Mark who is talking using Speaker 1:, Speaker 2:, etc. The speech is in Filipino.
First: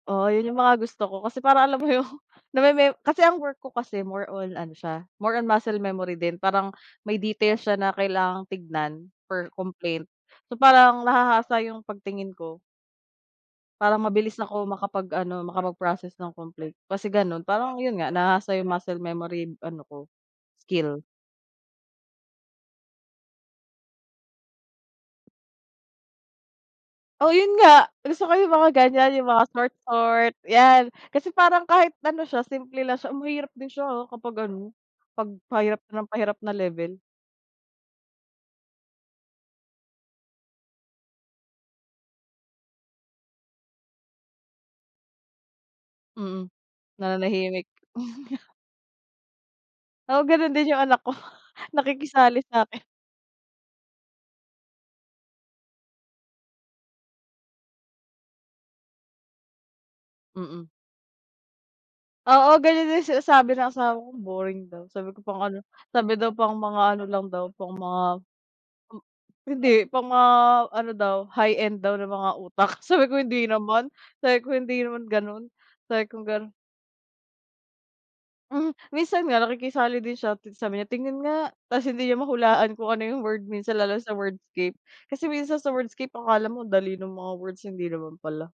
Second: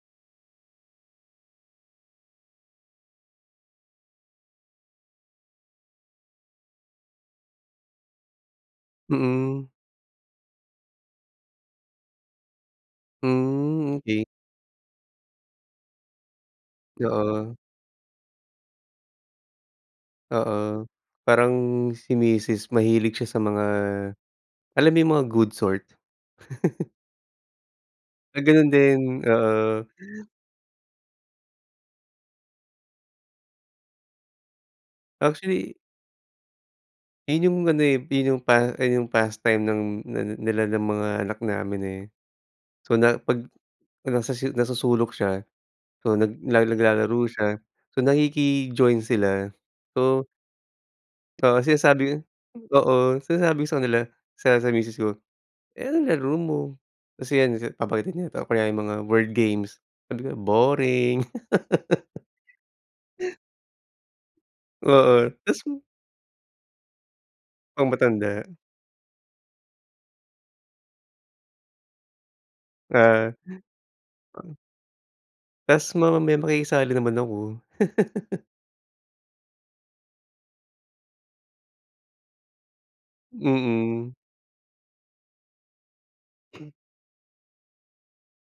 Speaker 1: Oo yun yung mga gusto ko, kasi parang alam mo yung nameme kasi ang work ko kasi more on ano siya, more on muscle memory din, parang may details siya na kailangang tignan for
Speaker 2: Hmm.
Speaker 1: complaint, so parang nahahasa yung pagtingin ko
Speaker 2: Hmm,
Speaker 1: para
Speaker 2: okey.
Speaker 1: mabilis ako makapag ano, makapag process ng complaint, kasi ganun,
Speaker 2: Oo.
Speaker 1: parang yun nga nahasa yung muscle memory ano ko,
Speaker 2: Oo,
Speaker 1: skill.
Speaker 2: parang si misis mahilig siya sa mga alam, yung mga good sort?
Speaker 1: Oh, yun nga, gusto ko
Speaker 2: Ah,
Speaker 1: yung mga
Speaker 2: ganun
Speaker 1: ganiyan,
Speaker 2: din?
Speaker 1: yung mga
Speaker 2: Oo.
Speaker 1: sort-sort, yan. Kasi parang kahit ano siya simple lang siya mahirap din siya, ah, kapag ano pag
Speaker 2: Actually
Speaker 1: pahirap ng pahirap na level.
Speaker 2: yun yung ano, eh, yun yung pa yung pastime ng na nila ng mga anak namin, eh, so na pag nasa nasa sulok siya, so nag
Speaker 1: Mm,
Speaker 2: nag naglalaro siya,
Speaker 1: nananahimik.
Speaker 2: so nakiki-join sila,
Speaker 1: Oo
Speaker 2: so
Speaker 1: ganun din yung anak ko,
Speaker 2: Oo sinasabi ko
Speaker 1: nakikisali sa'kin.
Speaker 2: oo sinasabi ko sa kanila, sa sa misis ko, "Eh, ano laro mo?" Kasi yan papakita niya kaya yung mga word games, sabi ko,
Speaker 1: Mm.
Speaker 2: "Boring."
Speaker 1: Oo ganiyan din sinasabi ng asawa ko boring daw, sabi ko
Speaker 2: Oo,
Speaker 1: pang
Speaker 2: ta's
Speaker 1: ano
Speaker 2: m
Speaker 1: sabi daw pang mga ano lang daw, pang
Speaker 2: Pang
Speaker 1: mga
Speaker 2: matanda.
Speaker 1: m hindi, pang mga ano daw, high end daw na mga utak, sabi ko,
Speaker 2: Ah.
Speaker 1: "Hindi naman," sabi ko, "Hindi naman ganon,"
Speaker 2: Ta's
Speaker 1: sabi kong
Speaker 2: mamamaya
Speaker 1: ganon.
Speaker 2: makikisali naman ako.
Speaker 1: Hmm, minsan nga nakikisali din siya ta's sabi niya, "Tingin nga," ta's hindi niya mahulaan kung ano yung word minsan lalo sa
Speaker 2: Mm.
Speaker 1: wordscape, kasi minsan sa wordscape akala mo dali nung mga words, hindi naman pala.